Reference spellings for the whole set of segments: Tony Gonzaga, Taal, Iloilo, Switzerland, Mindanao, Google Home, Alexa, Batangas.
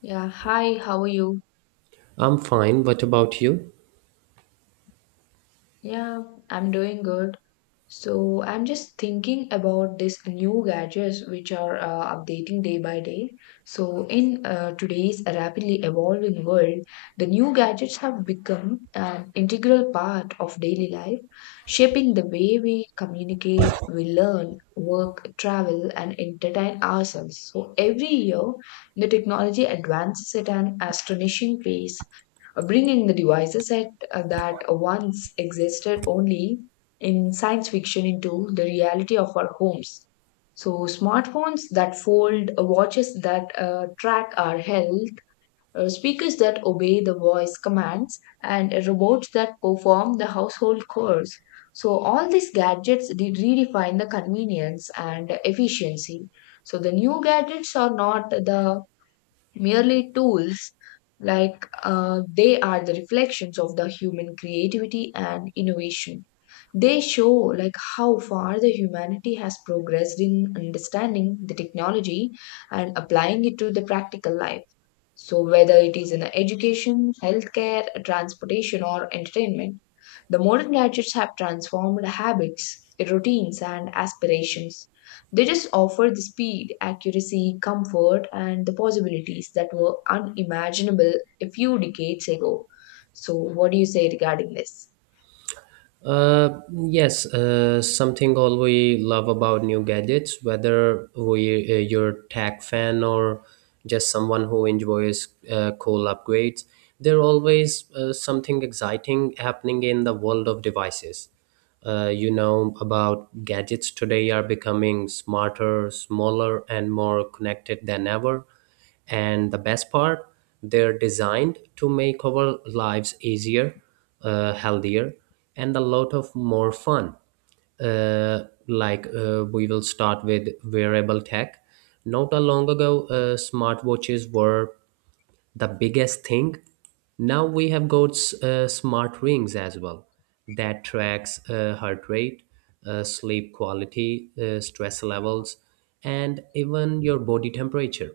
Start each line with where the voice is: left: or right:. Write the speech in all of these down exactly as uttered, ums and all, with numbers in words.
left: Yeah, hi, how are you?
right: I'm fine. What about you?
left: Yeah, I'm doing good. So, I'm just thinking about these new gadgets which are uh, updating day by day. So, in uh, today's rapidly evolving world, the new gadgets have become an integral part of daily life, shaping the way we communicate, we learn, work, travel, and entertain ourselves. So, every year, the technology advances at an astonishing pace bringing the devices at uh, that once existed only in science fiction into the reality of our homes. So, smartphones that fold, uh, watches that uh, track our health, uh, speakers that obey the voice commands, and robots that perform the household chores. So, all these gadgets did redefine the convenience and efficiency. So, the new gadgets are not the merely tools like uh, they are the reflections of the human creativity and innovation. They show like how far the humanity has progressed in understanding the technology and applying it to the practical life. So, whether it is in education, healthcare, transportation, or entertainment, the modern gadgets have transformed habits, routines, and aspirations. They just offer the speed, accuracy, comfort, and the possibilities that were unimaginable a few decades ago. So, what do you say regarding this?
right: Uh, yes, uh, Something all we love about new gadgets, whether we uh, you're tech fan or just someone who enjoys uh, cool upgrades, there always uh, something exciting happening in the world of devices. Uh, you know about gadgets today are becoming smarter, smaller, and more connected than ever. And the best part, they're designed to make our lives easier, uh, healthier, and a lot of more fun. Uh, like uh, we will start with wearable tech. Not a long ago, uh, smartwatches were the biggest thing. Now we have got uh, smart rings as well that tracks uh, heart rate, uh, sleep quality, uh, stress levels, and even your body temperature,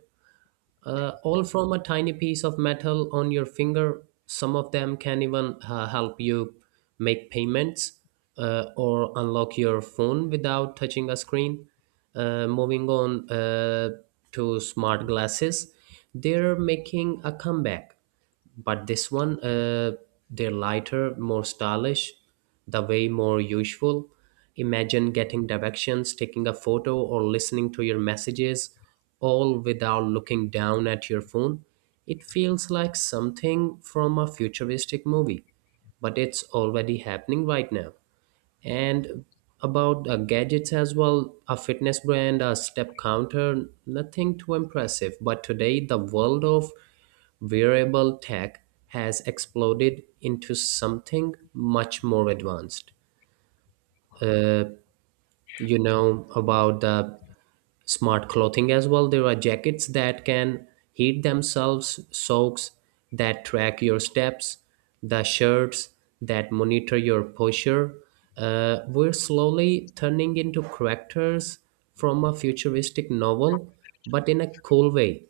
right: uh, all from a tiny piece of metal on your finger. Some of them can even uh, help you make payments uh, or unlock your phone without touching a screen. Uh, moving on uh, to smart glasses, they're making a comeback, but this one uh, they're lighter, more stylish, the way more useful. Imagine getting directions, taking a photo, or listening to your messages, all without looking down at your phone. It feels like something from a futuristic movie, but it's already happening right now. And about uh, gadgets as well, a fitness brand, a step counter, nothing too impressive, but today the world of wearable tech has exploded into something much more advanced. Uh, you know about the smart clothing as well. There are jackets that can heat themselves, socks that track your steps, the shirts that monitor your posture. Uh, we're slowly turning into characters from a futuristic novel, but in a cool way.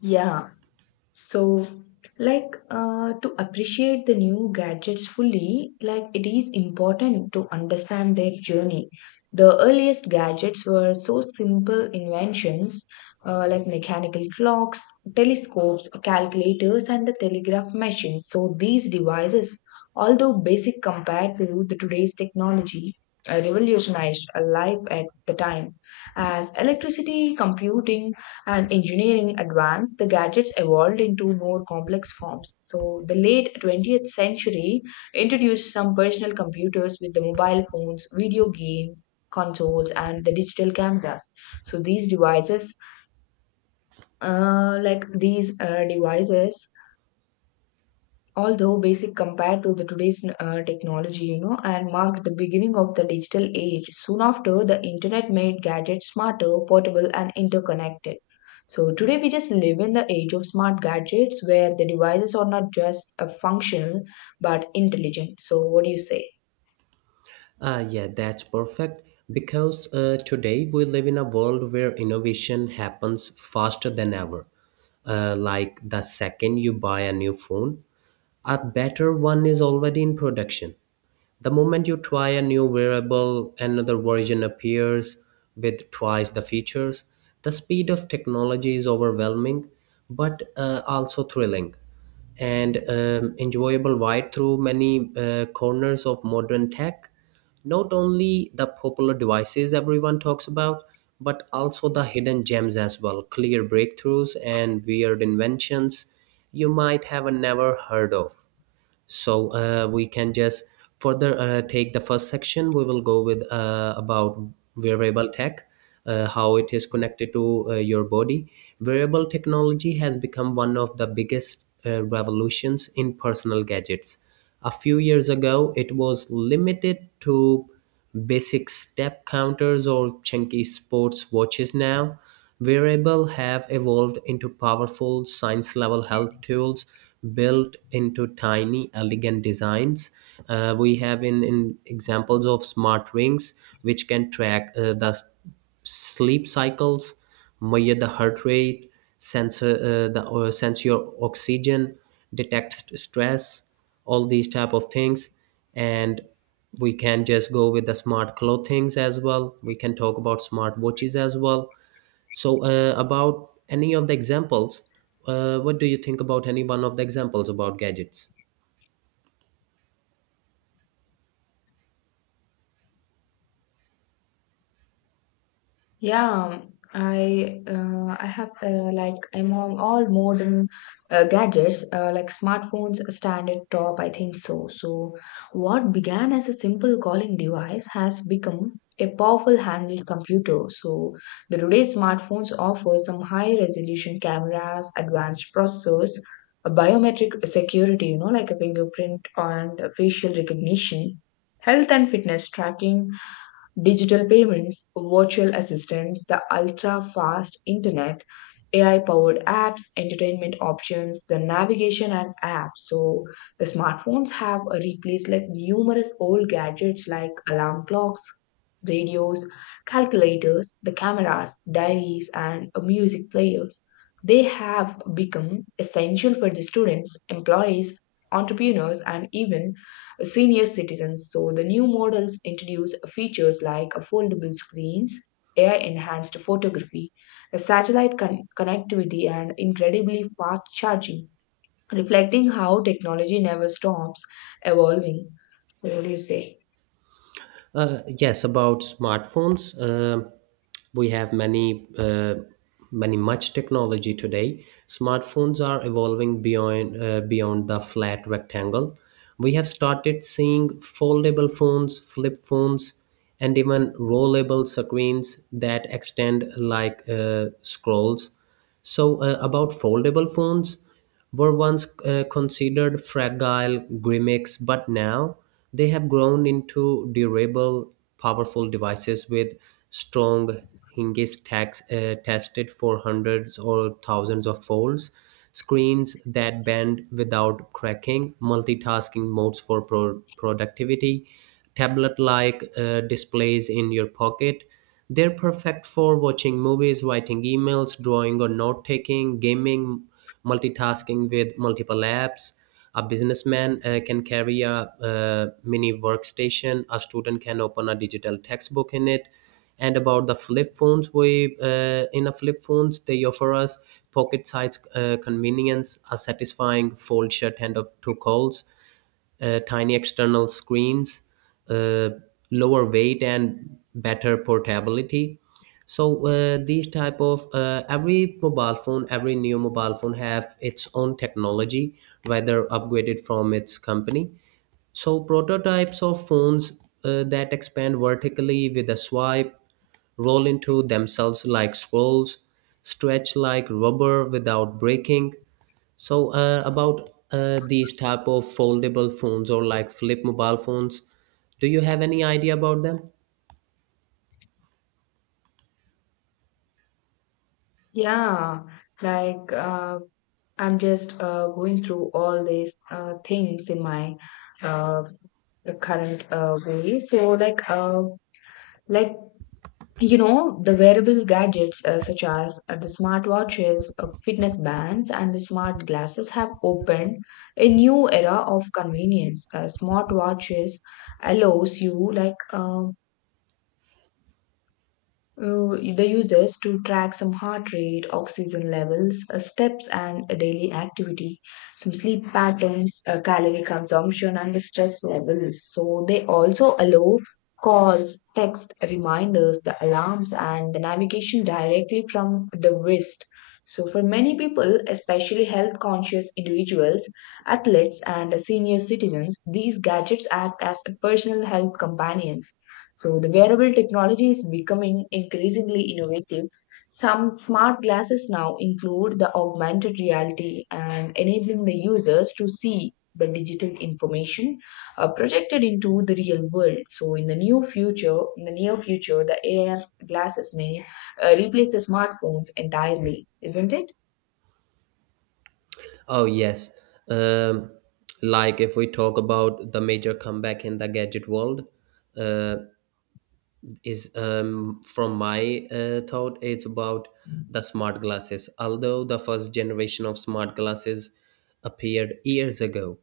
left: Yeah. So, like uh, to appreciate the new gadgets fully, like it is important to understand their journey. The earliest gadgets were so simple inventions uh, like mechanical clocks, telescopes, calculators, and the telegraph machines. So, these devices, although basic compared to the today's technology, uh, revolutionized uh, life at the time as electricity computing and engineering advanced, the gadgets evolved into more complex forms. So, the late twentieth century introduced some personal computers with the mobile phones, video game consoles, and the digital cameras. So, these devices, uh, like these uh, devices, although basic compared to the today's uh, technology, you know, and marked the beginning of the digital age. Soon after, the internet made gadgets smarter, portable, and interconnected. So today we just live in the age of smart gadgets where the devices are not just uh, functional but intelligent. So what do you say?
right: Uh, yeah, that's perfect. Because uh, today we live in a world where innovation happens faster than ever. Uh, like the second you buy a new phone, a better one is already in production. The moment you try a new wearable, another version appears with twice the features. The speed of technology is overwhelming, but uh, also thrilling and um, enjoyable right through many uh, corners of modern tech. Not only the popular devices everyone talks about, but also the hidden gems as well, clear breakthroughs and weird inventions you might have never heard of. So uh, we can just further uh, take the first section. We will go with uh, about wearable tech, uh, how it is connected to uh, your body. Wearable technology has become one of the biggest uh, revolutions in personal gadgets. A few years ago it was limited to basic step counters or chunky sports watches. Now wearables have evolved into powerful, science-level health tools built into tiny, elegant designs. Uh, we have in, in examples of smart rings, which can track uh, the s- sleep cycles, measure the heart rate, sensor uh, the or sense your oxygen, detect st- stress, all these type of things, and we can just go with the smart clothings as well. We can talk about smart watches as well. So, uh, about any of the examples, uh, what do you think about any one of the examples about gadgets?
left: Yeah, I uh, I have uh, like among all modern uh, gadgets uh, like smartphones stand at top, I think so. So what began as a simple calling device has become a powerful handheld computer. So the today's smartphones offer some high resolution cameras, advanced processors, a biometric security, you know, like a fingerprint and facial recognition, health and fitness tracking, Digital payments, virtual assistants, the ultra fast internet, A I powered apps, entertainment options, the navigation and apps. So, the smartphones have replaced like numerous old gadgets like alarm clocks, radios, calculators, the cameras, diaries, and uh, music players. They have become essential for the students, employees, entrepreneurs, and even senior citizens. So the new models introduce features like foldable screens, A I enhanced photography, satellite con- connectivity, and incredibly fast charging, reflecting how technology never stops evolving. So, what do you say?
right: Uh, yes, about smartphones. Uh, we have many, uh, many much technology today. Smartphones are evolving beyond uh, beyond the flat rectangle. We have started seeing foldable phones, flip phones, and even rollable screens that extend like uh, scrolls. So, uh, about foldable phones. Were once uh, considered fragile gimmicks, but now they have grown into durable, powerful devices with strong hinges tax, uh, tested for hundreds or thousands of folds, screens that bend without cracking, multitasking modes for pro- productivity, tablet like uh, displays in your pocket. They're perfect for watching movies, writing emails, drawing or note taking, gaming, multitasking with multiple apps. A businessman uh, can carry a uh, mini workstation. A student can open a digital textbook in it. And about the flip phones, we uh, in a flip phones they offer us pocket-sized uh, convenience, a satisfying fold shut hand of two calls, uh, tiny external screens, uh, lower weight, and better portability. So uh, these type of uh, every mobile phone, every new mobile phone have its own technology, whether upgraded from its company. So prototypes of phones uh, that expand vertically with a swipe, roll into themselves like scrolls, stretch like rubber without breaking. So uh, about uh, these type of foldable phones or like flip mobile phones, do you have any idea about them?
left: Yeah, like uh, I'm just uh, going through all these uh, things in my uh, current uh, way. So like uh, like you know, the wearable gadgets uh, such as uh, the smartwatches, uh, fitness bands, and the smart glasses have opened a new era of convenience. Uh, smartwatches allows you like uh, uh, they use to track some heart rate, oxygen levels, uh, steps, and uh, daily activity, some sleep patterns, uh, calorie consumption, and the stress levels. So they also allow calls, text reminders, the alarms, and the navigation directly from the wrist. So for many people, especially health conscious individuals, athletes, and senior citizens, these gadgets act as personal health companions. So the wearable technology is becoming increasingly innovative. Some smart glasses now include the augmented reality and enabling the users to see the digital information uh, projected into the real world. So in the new future, in the near future, the A R glasses may uh, replace the smartphones entirely, isn't it?
right: Oh yes, um, like if we talk about the major comeback in the gadget world, uh, is um, from my uh, thought it's about the smart glasses. Although the first generation of smart glasses appeared years ago,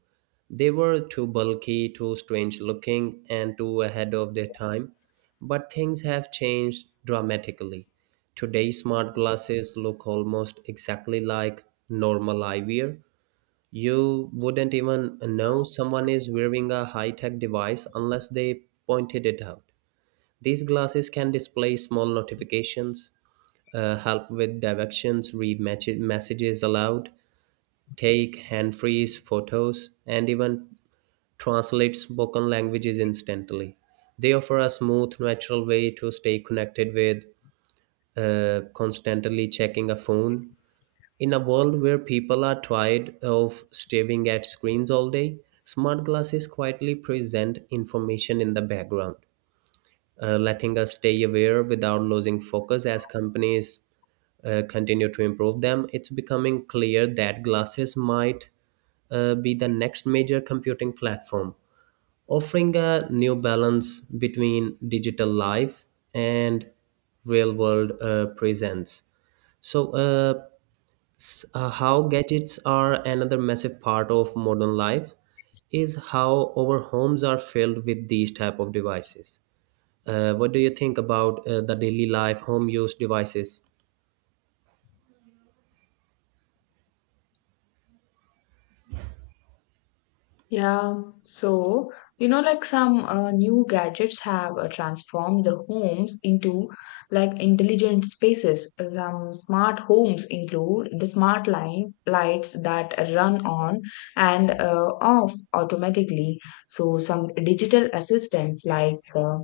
right: they were too bulky, too strange looking, and too ahead of their time, but things have changed dramatically. Today smart glasses look almost exactly like normal eyewear. You wouldn't even know someone is wearing a high-tech device unless they pointed it out. These glasses can display small notifications, uh, help with directions, read match- messages aloud, take hand freeze photos, and even translate spoken languages instantly. They offer a smooth, natural way to stay connected with uh, constantly checking a phone. In a world where people are tired of staring at screens all day, smart glasses quietly present information in the background, uh, letting us stay aware without losing focus. As companies uh, continue to improve them, it's becoming clear that glasses might uh, be the next major computing platform, offering a new balance between digital life and real world uh, presence. So, uh, s- uh, how gadgets are another massive part of modern life is how our homes are filled with these type of devices. Uh, what do you think about uh, the daily life home use devices?
left: Yeah, so you know, like some uh, new gadgets have uh, transformed the homes into like intelligent spaces. Some smart homes include the smart line lights that run on and uh, off automatically. So some digital assistants like uh,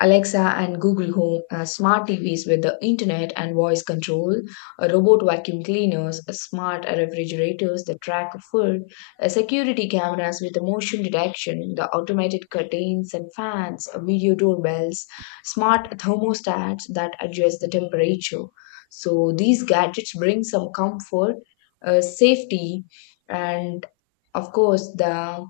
left: Alexa and Google Home, uh, smart T Vs with the internet and voice control, uh, robot vacuum cleaners, uh, smart refrigerators that track food, uh, security cameras with the motion detection, the automated curtains and fans, uh, video doorbells, smart thermostats that adjust the temperature. So these gadgets bring some comfort, uh, safety, and of course the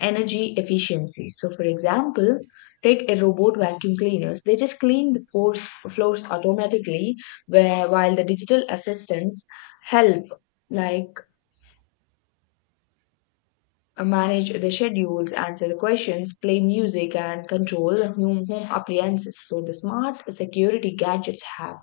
left: energy efficiency. So, for example, take a robot vacuum cleaners. They just clean the floors, floors automatically, where while the digital assistants help, like uh, manage the schedules, answer the questions, play music, and control home, home appliances. So, the smart security gadgets have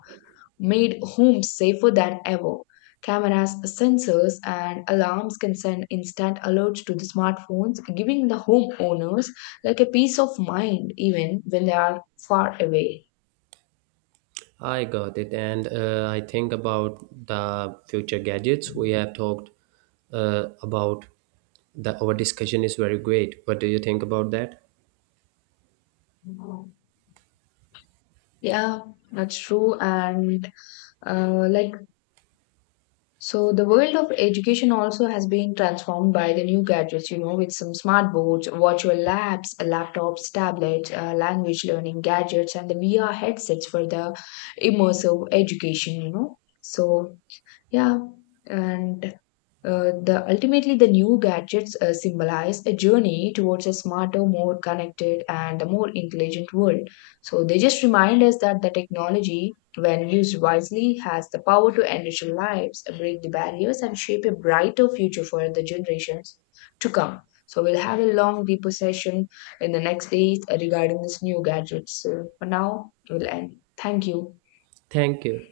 left: made homes safer than ever. Cameras, sensors, and alarms can send instant alerts to the smartphones, giving the homeowners like a peace of mind even when they are far away.
right: I got it. And uh, I think about the future gadgets we have talked uh, about. The, our discussion is very great. What do you think about that?
left: Yeah, that's true. And uh, like so the world of education also has been transformed by the new gadgets, you know, with some smart boards, virtual labs, laptops, tablets, uh, language learning gadgets, and the V R headsets for the immersive education, you know. So yeah, and uh, the ultimately the new gadgets uh, symbolize a journey towards a smarter, more connected, and a more intelligent world. So they just remind us that the technology, when used wisely, has the power to enrich our lives, break the barriers, and shape a brighter future for the generations to come. So we'll have a long deeper session in the next days regarding this new gadgets. So for now, we'll end. Thank you.
right: Thank you.